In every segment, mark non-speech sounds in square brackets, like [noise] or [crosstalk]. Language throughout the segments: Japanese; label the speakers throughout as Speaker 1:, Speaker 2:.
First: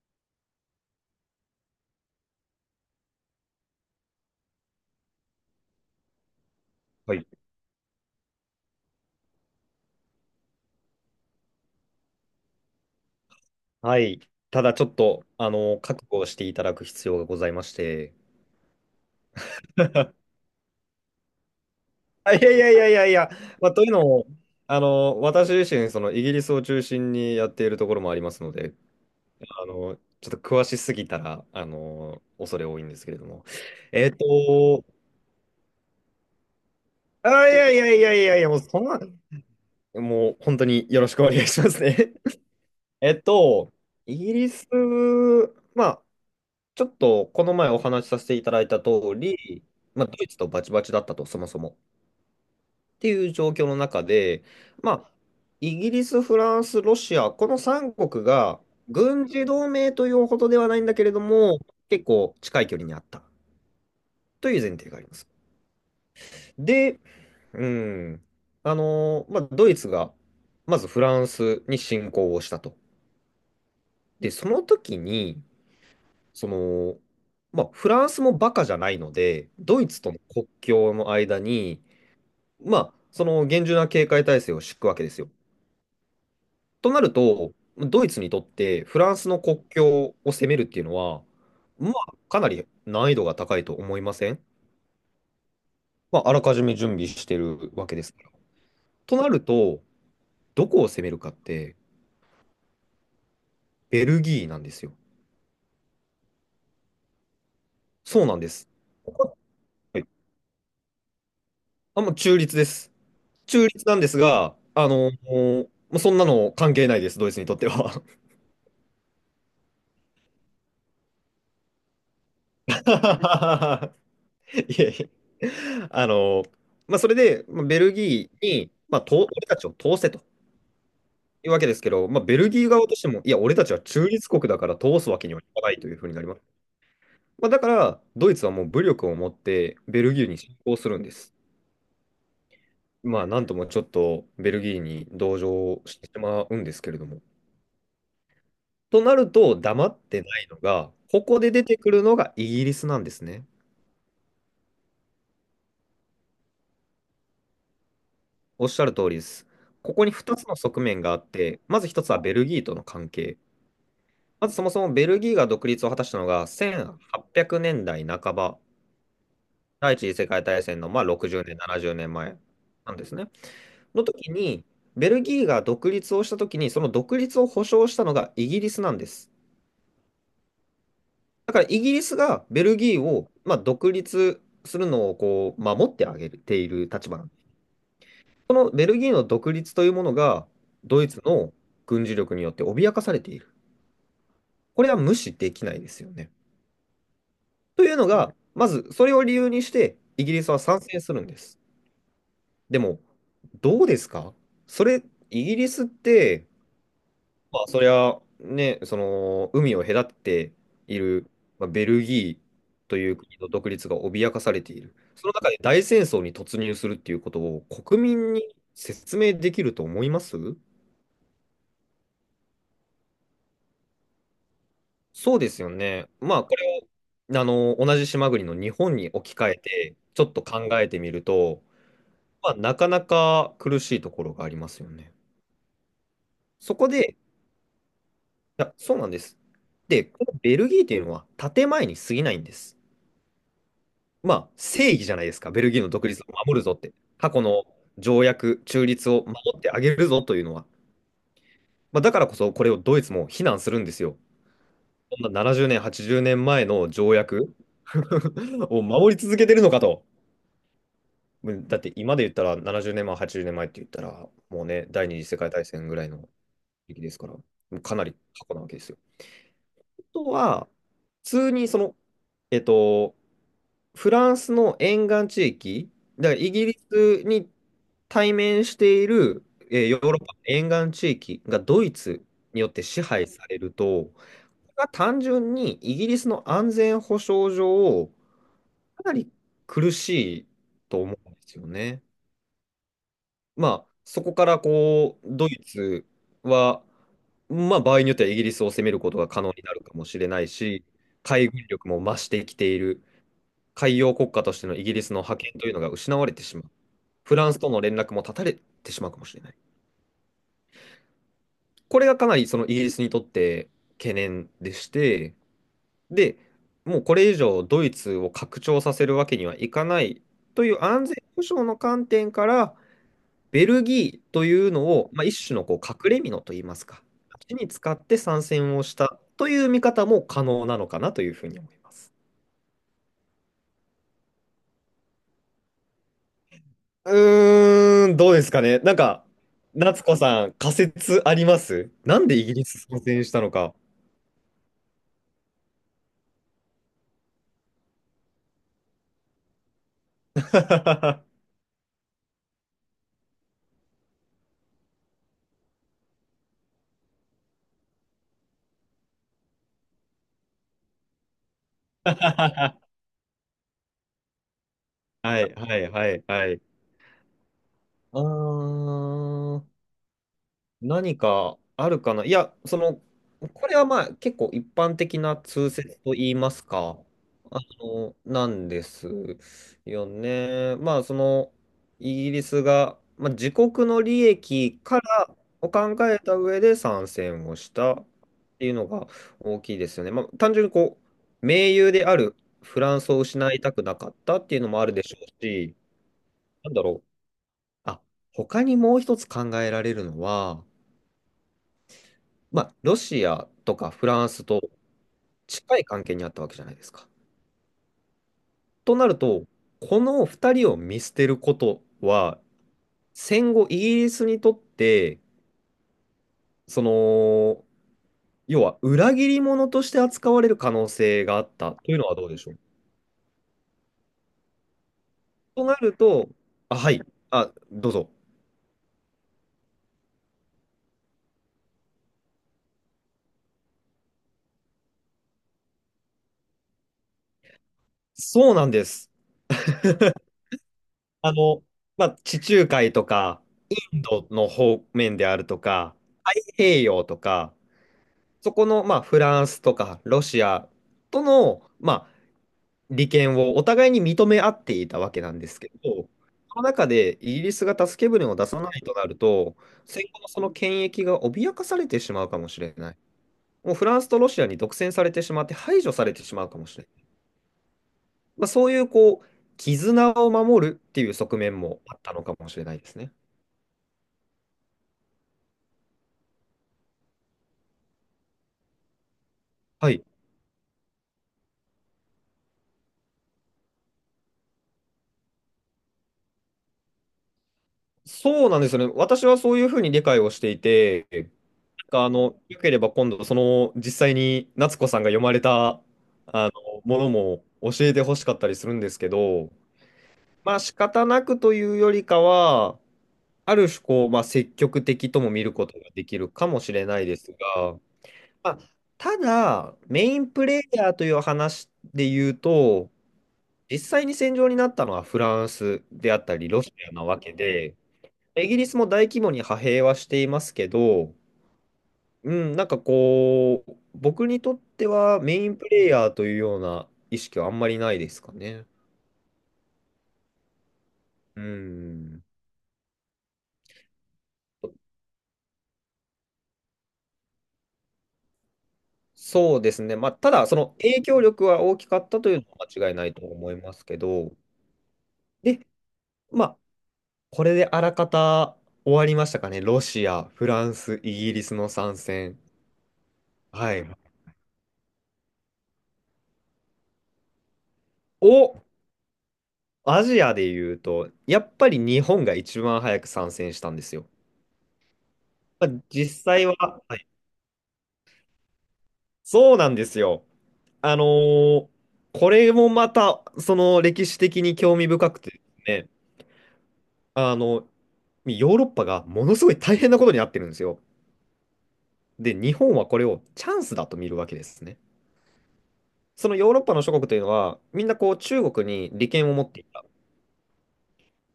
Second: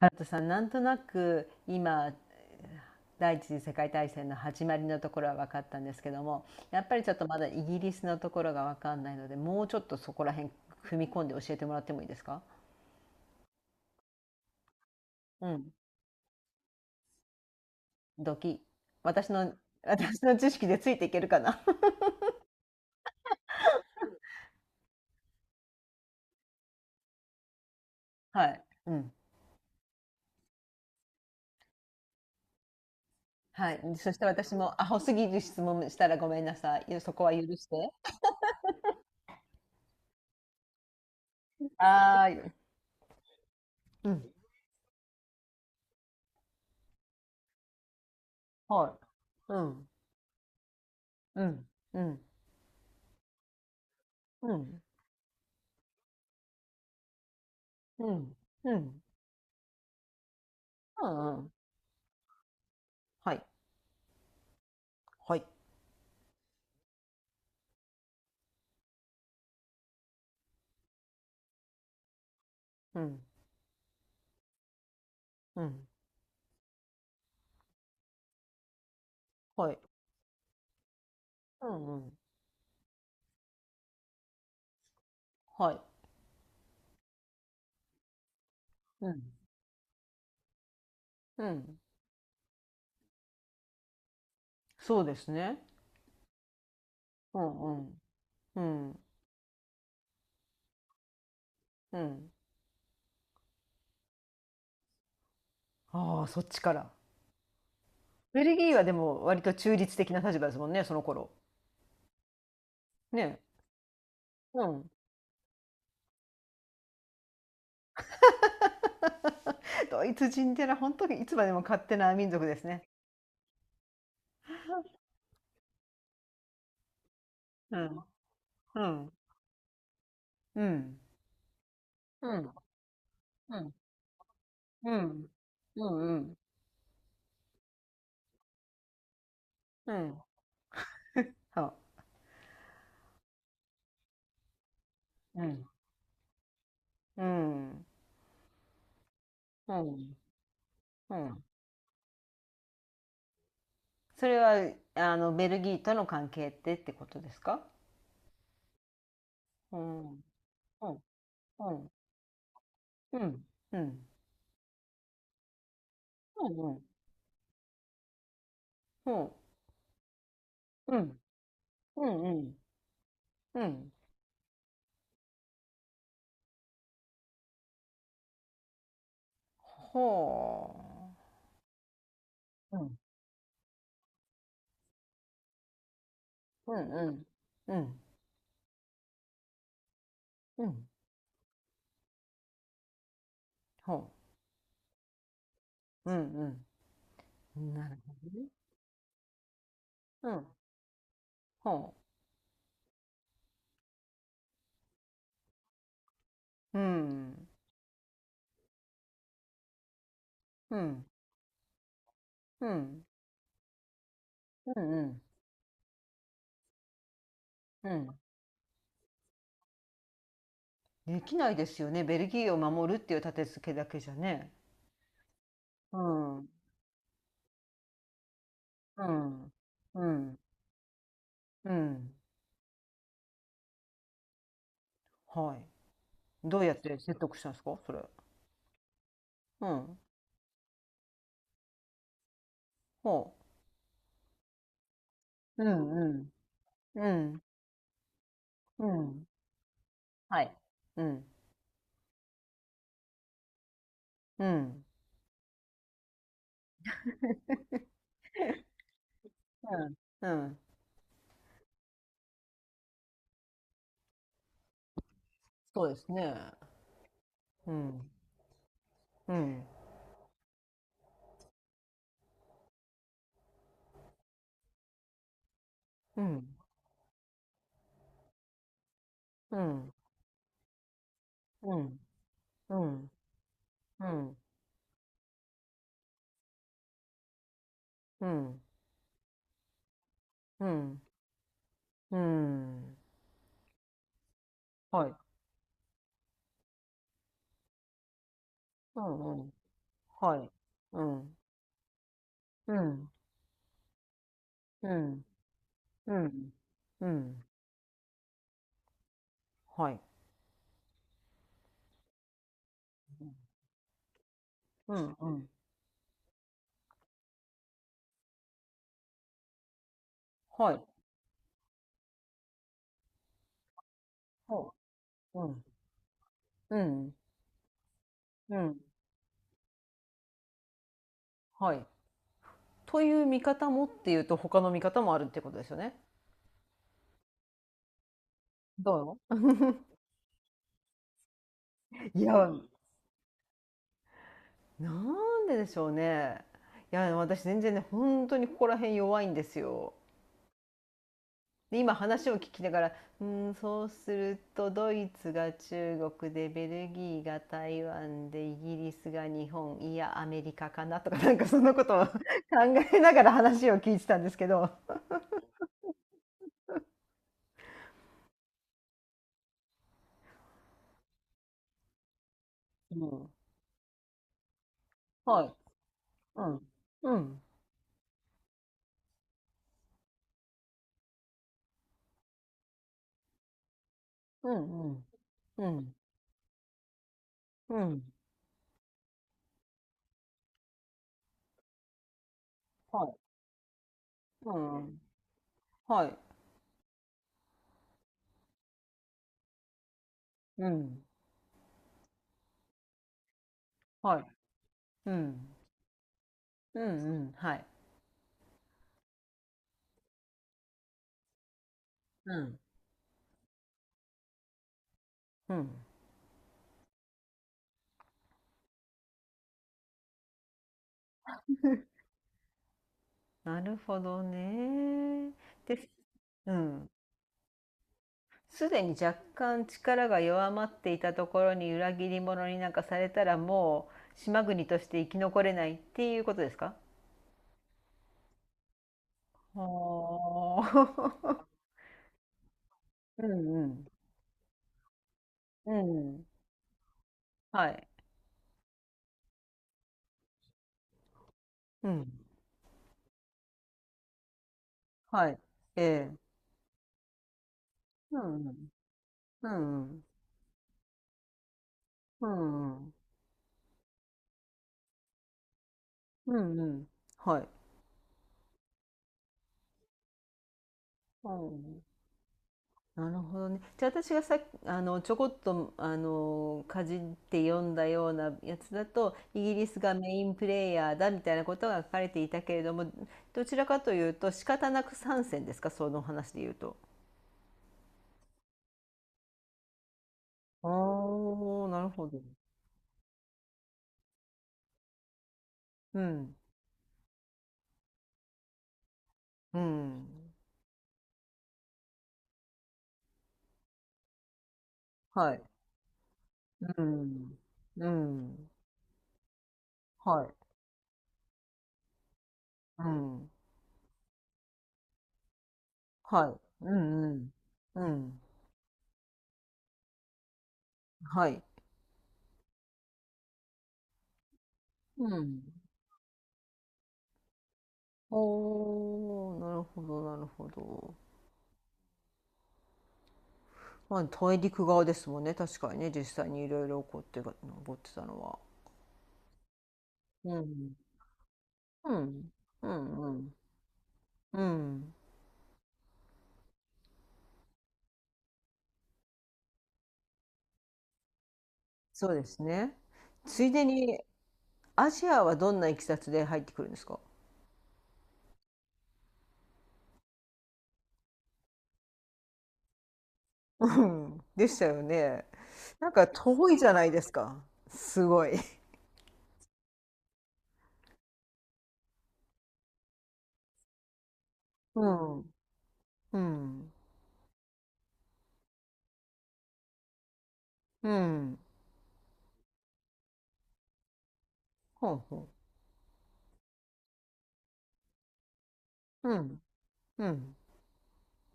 Speaker 1: ハルさん、なんとなく今第一次世界大戦の始まりのところは分かったんですけども、やっぱりちょ
Speaker 2: は
Speaker 1: っと
Speaker 2: い。
Speaker 1: まだイギリスのところが分かんないので、もうちょっとそこら辺踏み込んで教えてもらってもいいですか？
Speaker 2: はい。ただちょっと、
Speaker 1: うん、
Speaker 2: 覚悟をしていただく必要がございまして。
Speaker 1: ドキ。私の、私
Speaker 2: [laughs]
Speaker 1: の知識でついていけるかな。
Speaker 2: あいやいやいやいやいや、まあ、というのも、私自身、そのイギリスを中心にやっているところもありま
Speaker 1: [laughs]
Speaker 2: す
Speaker 1: は
Speaker 2: の
Speaker 1: い。
Speaker 2: で、
Speaker 1: うん。
Speaker 2: あの、ちょっと詳しすぎたら、恐れ多いんですけれども。
Speaker 1: はい。
Speaker 2: えっ
Speaker 1: そして私も
Speaker 2: と、
Speaker 1: アホすぎる質問したらごめんなさい。いやそこは許
Speaker 2: あ、い
Speaker 1: し
Speaker 2: やいや
Speaker 1: て。
Speaker 2: いやいやいや、もうそんな、もう本当によろしくお願いしますね。
Speaker 1: あ
Speaker 2: [laughs]
Speaker 1: あ、
Speaker 2: えっと、
Speaker 1: う
Speaker 2: イ
Speaker 1: ん。
Speaker 2: ギリス、まあ、ちょっとこの前お話しさせていただいた通
Speaker 1: はい。う
Speaker 2: り、
Speaker 1: ん。
Speaker 2: まあ、ドイツとバチバチだったと、そ
Speaker 1: う
Speaker 2: もそ
Speaker 1: ん。
Speaker 2: も。っ
Speaker 1: うん。
Speaker 2: ていう状況の中で、
Speaker 1: うん。
Speaker 2: まあ、イギリス、フランス、ロシア、この
Speaker 1: う
Speaker 2: 3国
Speaker 1: ん。
Speaker 2: が
Speaker 1: うん。
Speaker 2: 軍事同盟というほどではないんだけ
Speaker 1: う
Speaker 2: れど
Speaker 1: ん。うん。
Speaker 2: も、結構近い距離にあった
Speaker 1: はい。
Speaker 2: という前提があります。
Speaker 1: はい。
Speaker 2: で、うん、まあ、ドイツがまずフランスに侵攻をしたと。
Speaker 1: うん。
Speaker 2: で、その時に、
Speaker 1: うん。
Speaker 2: その、まあ、フランスもバカじゃないので、
Speaker 1: はい。
Speaker 2: ドイツとの国境の間
Speaker 1: う
Speaker 2: に、
Speaker 1: んうん。
Speaker 2: まあ、その厳重な警戒態勢を敷くわけですよ。
Speaker 1: はい。
Speaker 2: となると、ドイツにとってフ
Speaker 1: う
Speaker 2: ラン
Speaker 1: ん。
Speaker 2: スの国境を攻めるっていうのは、
Speaker 1: うん。
Speaker 2: まあ、かなり難易度が高いと思いません？
Speaker 1: そうですね。
Speaker 2: まあ、あらかじめ準備して
Speaker 1: う
Speaker 2: る
Speaker 1: んう
Speaker 2: わけ
Speaker 1: ん。
Speaker 2: ですから。
Speaker 1: うん。
Speaker 2: となると、どこを攻めるかって、
Speaker 1: うん。
Speaker 2: ベルギーなんですよ。
Speaker 1: ああ、そっちから。
Speaker 2: そうなん
Speaker 1: ベ
Speaker 2: で
Speaker 1: ル
Speaker 2: す。
Speaker 1: ギーはで
Speaker 2: こ
Speaker 1: も
Speaker 2: こ
Speaker 1: 割と中
Speaker 2: っ
Speaker 1: 立
Speaker 2: て、
Speaker 1: 的な立場ですもんね、その頃。
Speaker 2: あ、もう中立です。
Speaker 1: ね。
Speaker 2: 中立なんですが、
Speaker 1: うん。
Speaker 2: もうそんなの関係ないです、ドイツにとっては。
Speaker 1: [laughs] ドイツ人ってのは本当にいつまでも勝手な民族ですね。
Speaker 2: [laughs] いえいえ。あの、まあ、それで、まあ、
Speaker 1: う
Speaker 2: ベル
Speaker 1: ん。
Speaker 2: ギーに、
Speaker 1: う
Speaker 2: まあ、
Speaker 1: ん。
Speaker 2: 俺たちを通せと
Speaker 1: うん。
Speaker 2: いうわけですけど、まあ、
Speaker 1: う
Speaker 2: ベル
Speaker 1: ん。
Speaker 2: ギー側としても、いや、俺
Speaker 1: う
Speaker 2: たち
Speaker 1: ん。
Speaker 2: は中立国だから
Speaker 1: う
Speaker 2: 通すわ
Speaker 1: ん。
Speaker 2: けにはいかない
Speaker 1: う
Speaker 2: という
Speaker 1: ん。
Speaker 2: ふう
Speaker 1: う
Speaker 2: になりま
Speaker 1: ん。
Speaker 2: す。まあ、だから、ドイツはもう武力を持って
Speaker 1: う
Speaker 2: ベル
Speaker 1: ん。
Speaker 2: ギーに侵攻するんです。
Speaker 1: は。
Speaker 2: まあ、なんともちょっとベルギーに同
Speaker 1: うん。
Speaker 2: 情してしまうんですけれども。
Speaker 1: うん。
Speaker 2: となると、
Speaker 1: う
Speaker 2: 黙っ
Speaker 1: ん。
Speaker 2: てないのが、
Speaker 1: う
Speaker 2: ここ
Speaker 1: ん。
Speaker 2: で出てくるのがイギリスなんですね。
Speaker 1: それは、あの、ベルギーとの関係ってってことですか？
Speaker 2: おっしゃる通りです。
Speaker 1: う
Speaker 2: ここ
Speaker 1: ん、
Speaker 2: に
Speaker 1: うん、
Speaker 2: 2つの側面があって、
Speaker 1: う
Speaker 2: まず
Speaker 1: ん、
Speaker 2: 1つはベルギーとの関
Speaker 1: う
Speaker 2: 係。
Speaker 1: ん、うん、
Speaker 2: まずそもそもベルギーが独立を果たしたのが
Speaker 1: うん、
Speaker 2: 1800年代半ば、
Speaker 1: うん、
Speaker 2: 第一次世界大戦の
Speaker 1: う
Speaker 2: まあ
Speaker 1: ん、
Speaker 2: 60年、70
Speaker 1: う
Speaker 2: 年
Speaker 1: ん、う
Speaker 2: 前
Speaker 1: ん、
Speaker 2: なんですね。
Speaker 1: うん、
Speaker 2: の時に、ベルギーが独立をした時に、その独立を保障したのがイギリスなんです。
Speaker 1: ほ
Speaker 2: だからイギリスがベル
Speaker 1: う、うん、
Speaker 2: ギーをまあ独立するのをこう守ってあげてい
Speaker 1: う
Speaker 2: る
Speaker 1: ん、
Speaker 2: 立
Speaker 1: う
Speaker 2: 場
Speaker 1: ん、
Speaker 2: なんです。
Speaker 1: うん、
Speaker 2: このベルギーの独立というものが、
Speaker 1: うん、
Speaker 2: ドイツの軍事力によって脅かされている。
Speaker 1: ほ
Speaker 2: これは無視できないです
Speaker 1: う、
Speaker 2: よ
Speaker 1: う
Speaker 2: ね。
Speaker 1: ん、うん、
Speaker 2: と
Speaker 1: な
Speaker 2: い
Speaker 1: る
Speaker 2: うの
Speaker 1: ほど
Speaker 2: が、
Speaker 1: ね。
Speaker 2: まずそれを理由にして、イ
Speaker 1: う
Speaker 2: ギリ
Speaker 1: ん、
Speaker 2: スは参戦するんです。
Speaker 1: ほ
Speaker 2: でも、どうですか？それ、イギリスって、
Speaker 1: う、うん、
Speaker 2: まあ、そりゃ、ね、海を隔て
Speaker 1: う
Speaker 2: てい
Speaker 1: ん、
Speaker 2: る、まあ、ベルギ
Speaker 1: うん、う
Speaker 2: ーと
Speaker 1: ん、
Speaker 2: いう国の独立が脅かされて
Speaker 1: う
Speaker 2: いる。
Speaker 1: ん、
Speaker 2: その中で大戦争に突入するっていうことを
Speaker 1: う
Speaker 2: 国
Speaker 1: ん。
Speaker 2: 民に説明できると思います？
Speaker 1: できないですよね。ベルギーを守るっていう立て付けだけじゃね。
Speaker 2: そうですよ
Speaker 1: う
Speaker 2: ね。ま
Speaker 1: ん、う
Speaker 2: あ、
Speaker 1: ん、
Speaker 2: これを、同じ島国の日本に置き換えて、
Speaker 1: う
Speaker 2: ちょっ
Speaker 1: ん、
Speaker 2: と考えてみると、
Speaker 1: うん、
Speaker 2: まあ、なかなか苦しいところがありますよね。
Speaker 1: はい。どうや
Speaker 2: そ
Speaker 1: っ
Speaker 2: こ
Speaker 1: て
Speaker 2: で、い
Speaker 1: 説得したんですかそれ。
Speaker 2: や、そうなんです。
Speaker 1: うん。
Speaker 2: で、このベルギーというのは建前に過ぎないんです。
Speaker 1: ほ
Speaker 2: まあ、正義じゃないですか。ベ
Speaker 1: う。う
Speaker 2: ルギーの
Speaker 1: ん、
Speaker 2: 独立を
Speaker 1: う
Speaker 2: 守るぞって。
Speaker 1: ん。う
Speaker 2: 過去
Speaker 1: ん。
Speaker 2: の条約、中
Speaker 1: う
Speaker 2: 立を
Speaker 1: ん。
Speaker 2: 守ってあげるぞとい
Speaker 1: は
Speaker 2: う
Speaker 1: い。
Speaker 2: のは。
Speaker 1: うん。
Speaker 2: まあ、だからこそ、これをドイツも非難するんですよ。
Speaker 1: うん。
Speaker 2: こんな70年、80年前の条約 [laughs] を守り続けてるの
Speaker 1: う
Speaker 2: か
Speaker 1: ん。
Speaker 2: と。
Speaker 1: うん。
Speaker 2: だって今で言ったら70年前、80年前って言ったら、もうね、第二次世界大
Speaker 1: そ
Speaker 2: 戦
Speaker 1: う
Speaker 2: ぐ
Speaker 1: で
Speaker 2: らい
Speaker 1: す
Speaker 2: の
Speaker 1: ね。
Speaker 2: 時期ですから、も
Speaker 1: う
Speaker 2: うかな
Speaker 1: ん。
Speaker 2: り過去なわけですよ。
Speaker 1: うん。
Speaker 2: あとは、普通にえっと、フランスの沿岸地域、
Speaker 1: う
Speaker 2: だからイ
Speaker 1: ん。
Speaker 2: ギリスに対面している、
Speaker 1: うん。
Speaker 2: ヨーロッパの沿岸地域が
Speaker 1: う
Speaker 2: ドイ
Speaker 1: ん。
Speaker 2: ツによっ
Speaker 1: う
Speaker 2: て支
Speaker 1: ん。
Speaker 2: 配される
Speaker 1: う
Speaker 2: と、こ
Speaker 1: ん。
Speaker 2: れは単純にイギリスの安全保障上、
Speaker 1: うん。
Speaker 2: かなり苦しい
Speaker 1: うん。
Speaker 2: と思うんですよね。
Speaker 1: うん。
Speaker 2: まあ、そこから
Speaker 1: はい。
Speaker 2: こう、ドイツは、まあ、場合によってはイギリスを攻め
Speaker 1: う
Speaker 2: ることが
Speaker 1: ん。
Speaker 2: 可
Speaker 1: う
Speaker 2: 能
Speaker 1: ん。
Speaker 2: になるかもしれ
Speaker 1: は
Speaker 2: ない
Speaker 1: い。
Speaker 2: し、
Speaker 1: うん。
Speaker 2: 海軍力も増してきて
Speaker 1: う
Speaker 2: いる、
Speaker 1: ん。
Speaker 2: 海洋国家としてのイ
Speaker 1: う
Speaker 2: ギリスの
Speaker 1: ん。
Speaker 2: 覇権というのが失
Speaker 1: う
Speaker 2: われて
Speaker 1: ん。
Speaker 2: しまう、
Speaker 1: う
Speaker 2: フ
Speaker 1: ん。
Speaker 2: ランスとの連絡も断たれてしまうかもしれない。
Speaker 1: はい。
Speaker 2: これがかなりそのイギリスにとって懸念でし
Speaker 1: うん。う
Speaker 2: て、
Speaker 1: ん。
Speaker 2: で、もうこれ以上ドイツを拡張させるわけにはいかないとい
Speaker 1: はい。
Speaker 2: う安全保障の観点から、ベルギーという
Speaker 1: ほ
Speaker 2: のを、まあ、
Speaker 1: う。う
Speaker 2: 一種
Speaker 1: ん。
Speaker 2: のこう隠れ蓑といいま
Speaker 1: う
Speaker 2: すか、
Speaker 1: ん。
Speaker 2: 鉢に使って参
Speaker 1: う
Speaker 2: 戦
Speaker 1: ん。
Speaker 2: をしたという見方も可能なのかなというふうに思い
Speaker 1: はい。
Speaker 2: ます。
Speaker 1: という見方もっていうと他の見方もあるってことですよね。
Speaker 2: うーん、どうですかね。なんか、
Speaker 1: ど
Speaker 2: 夏子さん、仮説あります？
Speaker 1: う
Speaker 2: なんでイギリス参戦したのか。
Speaker 1: なんででしょうね。いや私全然ね本当にここら辺弱いんですよ。
Speaker 2: [laughs]
Speaker 1: で今話を聞きながら「うーんそうするとドイツが中国でベルギーが台湾でイギリスが日本いやアメリカかな」とかなんかそんなことを [laughs] 考
Speaker 2: は
Speaker 1: えながら話を聞いてたんですけど。
Speaker 2: い、はい、はい、はい。あー何かあるかないや、
Speaker 1: うん、
Speaker 2: これはまあ結構一般的な
Speaker 1: はい。
Speaker 2: 通説と言い
Speaker 1: う
Speaker 2: ます
Speaker 1: ん。
Speaker 2: か、
Speaker 1: うん。
Speaker 2: なんですよね。まあイギリスが、まあ、自国の利
Speaker 1: う
Speaker 2: 益
Speaker 1: ん。う
Speaker 2: か
Speaker 1: ん。
Speaker 2: ら
Speaker 1: う
Speaker 2: を
Speaker 1: ん。
Speaker 2: 考えた上で参戦をし
Speaker 1: う
Speaker 2: たっ
Speaker 1: ん
Speaker 2: ていうのが大きいですよね。まあ単純にこう、盟友であるフラン
Speaker 1: は
Speaker 2: ス
Speaker 1: い。
Speaker 2: を失いたくなかったって
Speaker 1: う
Speaker 2: いうのもある
Speaker 1: ん。
Speaker 2: でしょうし、
Speaker 1: はい。
Speaker 2: なんだろう。あ、他にもう一つ考えられるのは、
Speaker 1: うん。
Speaker 2: まあ、ロシアとかフ
Speaker 1: は
Speaker 2: ラ
Speaker 1: い。
Speaker 2: ンスと
Speaker 1: うん。
Speaker 2: 近い関係にあったわけじゃない
Speaker 1: うん
Speaker 2: です
Speaker 1: う
Speaker 2: か。
Speaker 1: ん。はい。
Speaker 2: となると、この2人を見捨てること
Speaker 1: う
Speaker 2: は、
Speaker 1: ん。
Speaker 2: 戦後イギリスにとって、
Speaker 1: うん。
Speaker 2: その、要は裏切り者として扱われる可能性があったというのはどうでしょう。
Speaker 1: なるほどね。
Speaker 2: とな
Speaker 1: です。
Speaker 2: ると、
Speaker 1: う
Speaker 2: あ、
Speaker 1: ん。
Speaker 2: はい、あ、どうぞ。
Speaker 1: すでに若干力が弱まっていたところに裏切り者になんかされたらもう島国として生き残れないっていうことですか？
Speaker 2: そうなんです。
Speaker 1: は
Speaker 2: あ
Speaker 1: あ。
Speaker 2: の、まあ、地中海と
Speaker 1: [laughs] う
Speaker 2: か
Speaker 1: んうん。
Speaker 2: インドの方面であると
Speaker 1: う
Speaker 2: か、
Speaker 1: ん。
Speaker 2: 太平洋とか、
Speaker 1: はい。
Speaker 2: そこの、まあ、フランスとかロシアとの、
Speaker 1: うん。
Speaker 2: まあ、利権をお互いに認め合っていたわけ
Speaker 1: は
Speaker 2: な
Speaker 1: い。
Speaker 2: んですけ
Speaker 1: え
Speaker 2: ど、
Speaker 1: え。
Speaker 2: その中でイギリスが助け
Speaker 1: う
Speaker 2: 舟
Speaker 1: ん
Speaker 2: を出
Speaker 1: う
Speaker 2: さ
Speaker 1: ん。
Speaker 2: ないとなる
Speaker 1: う
Speaker 2: と、
Speaker 1: んうん。
Speaker 2: 戦後のその権益が脅かされてしま
Speaker 1: う
Speaker 2: うかもしれ
Speaker 1: んう
Speaker 2: な
Speaker 1: ん。
Speaker 2: い。もうフランスとロシアに独占されてしまって排除されて
Speaker 1: う
Speaker 2: しまうか
Speaker 1: んう
Speaker 2: もしれ
Speaker 1: ん。
Speaker 2: ない。
Speaker 1: はい。
Speaker 2: まあ、そういうこう、絆を守るっていう
Speaker 1: う
Speaker 2: 側面も
Speaker 1: ん
Speaker 2: あったのかもしれないです
Speaker 1: な
Speaker 2: ね。
Speaker 1: るほどね。じゃあ私がさあのちょこっとあのかじって読んだようなやつだとイギリス
Speaker 2: は
Speaker 1: が
Speaker 2: い。
Speaker 1: メインプレイヤーだみたいなことが書かれていたけれども、どちらかというと仕方なく参戦ですかその話で言うと。
Speaker 2: そうなんですよね。私はそういうふうに理解をしてい
Speaker 1: あ
Speaker 2: て、
Speaker 1: あなるほど。
Speaker 2: よければ今度、実際に夏子さんが読まれた
Speaker 1: うん
Speaker 2: ものも教えてほしかったりするんですけど、
Speaker 1: うん
Speaker 2: まあ仕方なくというよりかは、ある種こう、まあ積極的とも
Speaker 1: はい
Speaker 2: 見ることができるかもし
Speaker 1: う
Speaker 2: れないです
Speaker 1: ん
Speaker 2: が、
Speaker 1: うん
Speaker 2: まあ、ただ、メイ
Speaker 1: は
Speaker 2: ンプ
Speaker 1: い
Speaker 2: レイヤーという話で言う
Speaker 1: う
Speaker 2: と、
Speaker 1: ん
Speaker 2: 実際に戦場になったのはフランスであっ
Speaker 1: は
Speaker 2: たり、ロ
Speaker 1: いう
Speaker 2: シアな
Speaker 1: んう
Speaker 2: わ
Speaker 1: ん
Speaker 2: けで、
Speaker 1: うん
Speaker 2: イギリスも大規模に派兵はしていますけど、
Speaker 1: はい
Speaker 2: うん、なんかこう、僕にとって
Speaker 1: う
Speaker 2: はメ
Speaker 1: ん
Speaker 2: インプレイヤーというような意識はあんまりないですかね。
Speaker 1: おーなるほどなるほど。
Speaker 2: うん。
Speaker 1: まあ大陸側ですもんね確かにね実際にいろいろ起こってが起ってたのは。
Speaker 2: そうですね。まあ、
Speaker 1: う
Speaker 2: ただ、その
Speaker 1: ん。
Speaker 2: 影響力は大き
Speaker 1: う
Speaker 2: かったと
Speaker 1: ん、
Speaker 2: いうのは
Speaker 1: う
Speaker 2: 間
Speaker 1: ん
Speaker 2: 違いな
Speaker 1: う
Speaker 2: いと
Speaker 1: ん
Speaker 2: 思いますけど、
Speaker 1: うん
Speaker 2: で、まあ、これであらかた終わりましたかね。ロシア、フランス、イギリスの参
Speaker 1: そうで
Speaker 2: 戦。
Speaker 1: すね。ついで
Speaker 2: はい。
Speaker 1: にアジアはどんないきさつで入ってくるんですか？
Speaker 2: を、アジアで言うと、やっぱり日本が一番早く参戦し
Speaker 1: う
Speaker 2: たんですよ。
Speaker 1: んでしたよね。
Speaker 2: まあ、
Speaker 1: なんか
Speaker 2: 実際
Speaker 1: 遠
Speaker 2: は、
Speaker 1: いじゃない
Speaker 2: は
Speaker 1: で
Speaker 2: い
Speaker 1: すか。すごい。
Speaker 2: そうなんですよ。あのーこれもまた、その歴史的に興
Speaker 1: う
Speaker 2: 味深くて
Speaker 1: ん。
Speaker 2: ですね、
Speaker 1: うん。
Speaker 2: あの、ヨーロッパがものすごい大変なことになってるんですよ。
Speaker 1: うん。
Speaker 2: で、日本はこれをチャンスだと見るわけですね。
Speaker 1: ほうほ
Speaker 2: そのヨーロッパの諸国というのは、みんなこう中国に
Speaker 1: う。
Speaker 2: 利
Speaker 1: う
Speaker 2: 権を
Speaker 1: ん。
Speaker 2: 持っていた。
Speaker 1: うん。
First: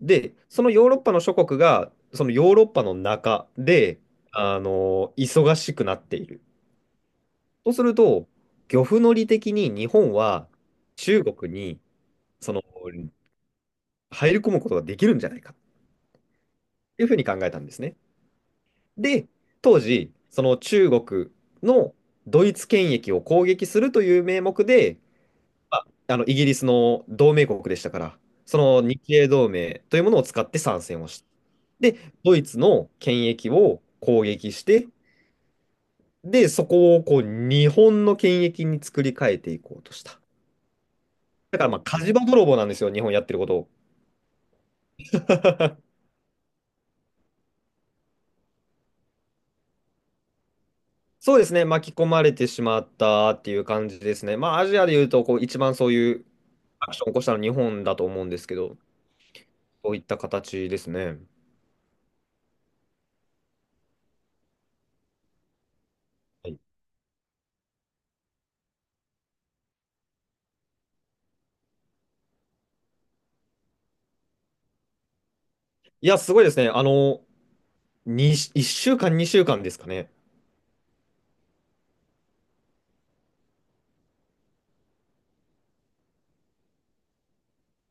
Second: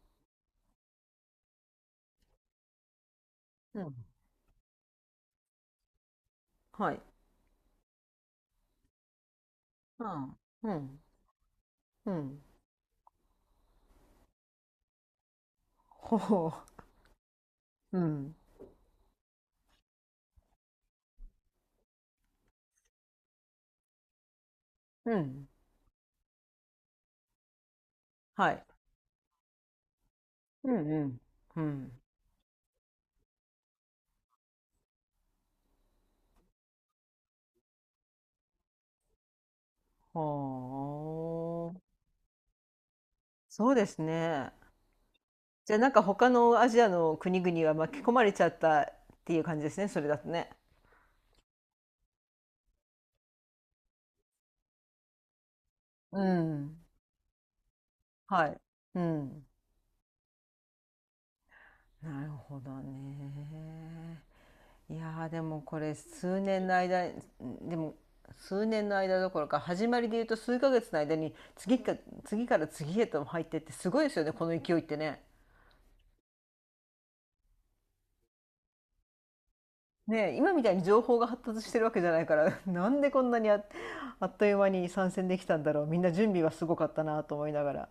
Speaker 2: で、そのヨーロッパの諸国が、そのヨーロッパの中
Speaker 1: うん。
Speaker 2: で、忙しくなっている。
Speaker 1: はい。
Speaker 2: そうすると、漁夫の利的に日
Speaker 1: う
Speaker 2: 本
Speaker 1: ん。
Speaker 2: は
Speaker 1: うん。
Speaker 2: 中国に、
Speaker 1: うん。
Speaker 2: その、入り込むことができるんじゃないか。
Speaker 1: ほうほ
Speaker 2: いうふうに考えたんですね。
Speaker 1: う。うん。
Speaker 2: で、当時、その中国のドイツ権益を攻撃するという名目で、
Speaker 1: うん。
Speaker 2: まあ、あのイギリスの同盟国でしたから、
Speaker 1: は
Speaker 2: そ
Speaker 1: い。
Speaker 2: の日英同盟というものを使って
Speaker 1: う
Speaker 2: 参
Speaker 1: ん
Speaker 2: 戦
Speaker 1: う
Speaker 2: を
Speaker 1: ん。
Speaker 2: した。
Speaker 1: う
Speaker 2: で、
Speaker 1: ん。
Speaker 2: ドイツの権益を攻撃して、で、そこをこう日本の権益に作り変えていこうとした。
Speaker 1: は
Speaker 2: だから
Speaker 1: あ、
Speaker 2: まあ火事場泥棒なんですよ、日本やってること
Speaker 1: そ
Speaker 2: を。
Speaker 1: うですね。じゃあなん
Speaker 2: [laughs]
Speaker 1: か他のアジアの国々は巻き込まれちゃったっていう感じですね、それだとね。
Speaker 2: そうですね、巻き込まれてしまったっていう感じですね。まあ、アジアでいうとこう一番そうい
Speaker 1: う
Speaker 2: う
Speaker 1: ん。
Speaker 2: アクションを起こしたの日本だと思うんです
Speaker 1: は
Speaker 2: け
Speaker 1: い。
Speaker 2: ど、
Speaker 1: うん。
Speaker 2: そういった形ですね。
Speaker 1: なるほどね。いやーでもこれ数
Speaker 2: はい、
Speaker 1: 年の間、でも数年の間どころか始まりで言うと数ヶ月の間に次か、次から次へと入ってってすごいですよね、この勢いってね。
Speaker 2: いや、すごいですね。あの、に、1週間、2週間ですかね。
Speaker 1: ねえ、今みたいに情報が発達してるわけじゃないから [laughs] なんでこんなにあ、あっという間に参戦できたんだろうみんな準備はすごかったなと思いながら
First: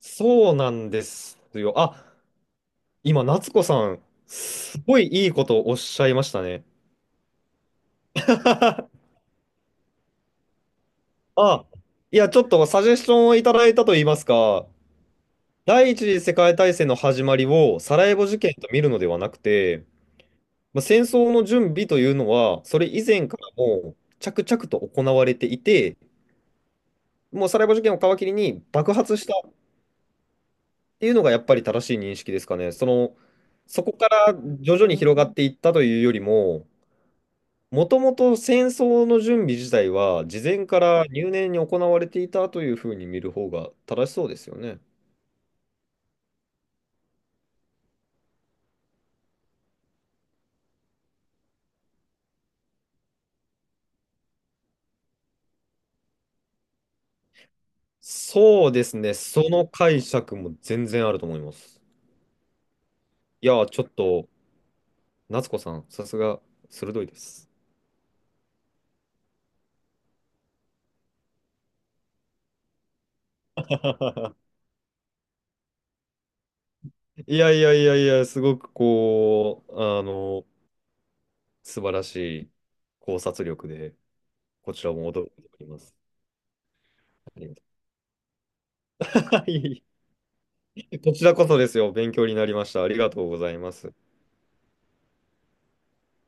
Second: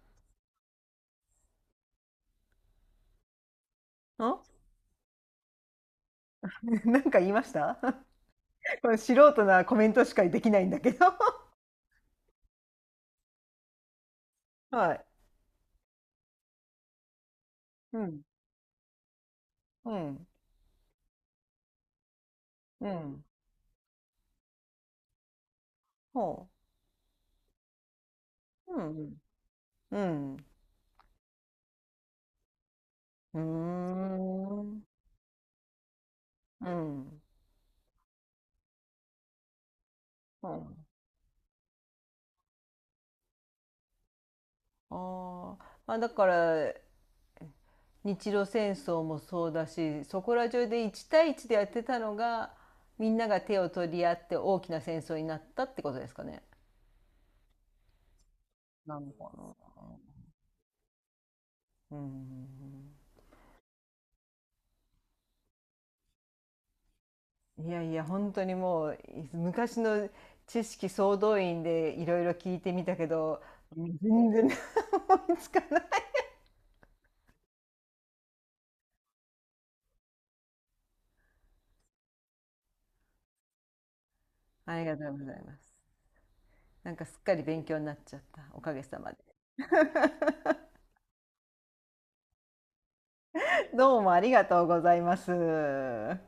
Speaker 2: そうなんですよ。あ、今、夏子さん、
Speaker 1: ん。
Speaker 2: すごいいいことをおっしゃいましたね。
Speaker 1: [laughs] なんか言いました？ [laughs] これ
Speaker 2: [laughs]
Speaker 1: 素人なコメントしかできないんだけど。 [laughs]
Speaker 2: あ、いや、ちょっとサジェスションをいただいたといいますか、
Speaker 1: はい
Speaker 2: 第一次世界大戦の始まりをサ
Speaker 1: う
Speaker 2: ラエ
Speaker 1: ん
Speaker 2: ボ事件と見るのではなくて、
Speaker 1: うん
Speaker 2: まあ、戦争の準備というのは、それ
Speaker 1: う
Speaker 2: 以
Speaker 1: ん
Speaker 2: 前からもう着々と行われていて、
Speaker 1: ほ
Speaker 2: もうサラエボ事件を皮切りに
Speaker 1: うう
Speaker 2: 爆発
Speaker 1: ん
Speaker 2: したっ
Speaker 1: うん
Speaker 2: ていうのがやっぱり正しい認識ですかね。その、
Speaker 1: う
Speaker 2: そこから
Speaker 1: んうー
Speaker 2: 徐
Speaker 1: ん
Speaker 2: 々に広がっていったというよりも、
Speaker 1: うん
Speaker 2: もともと戦争の準備自体は事
Speaker 1: う
Speaker 2: 前か
Speaker 1: ん
Speaker 2: ら入念に行われていたというふうに見る方が正しそうですよね。
Speaker 1: ああまあだから日露戦争もそうだしそこら中で1対1でやってたのがみんなが手を取り合って大きな戦争になったってことですかね。
Speaker 2: そうです
Speaker 1: なの
Speaker 2: ね。
Speaker 1: か
Speaker 2: そ
Speaker 1: な。
Speaker 2: の解釈も全然あると思います。
Speaker 1: うん
Speaker 2: いや、ちょっと、夏子さん、さすが鋭いです。
Speaker 1: いやいや本当にもう昔の知識総動員でいろいろ聞いてみたけど全
Speaker 2: [laughs]
Speaker 1: 然思いつかない。
Speaker 2: いやいやいやいや、すごくこう、あの、素晴らしい考察力で。こ
Speaker 1: あ
Speaker 2: ち
Speaker 1: り
Speaker 2: ら
Speaker 1: がと
Speaker 2: も
Speaker 1: うご
Speaker 2: 驚い
Speaker 1: ざい
Speaker 2: て
Speaker 1: ま
Speaker 2: おり
Speaker 1: す。
Speaker 2: ます。
Speaker 1: なんかすっか
Speaker 2: あ
Speaker 1: り
Speaker 2: りがと
Speaker 1: 勉強になっちゃったおかげさまで。
Speaker 2: う [laughs]
Speaker 1: [laughs]
Speaker 2: こちらこそですよ。勉強になりました。ありがとうございます。
Speaker 1: どうもありがとうございます。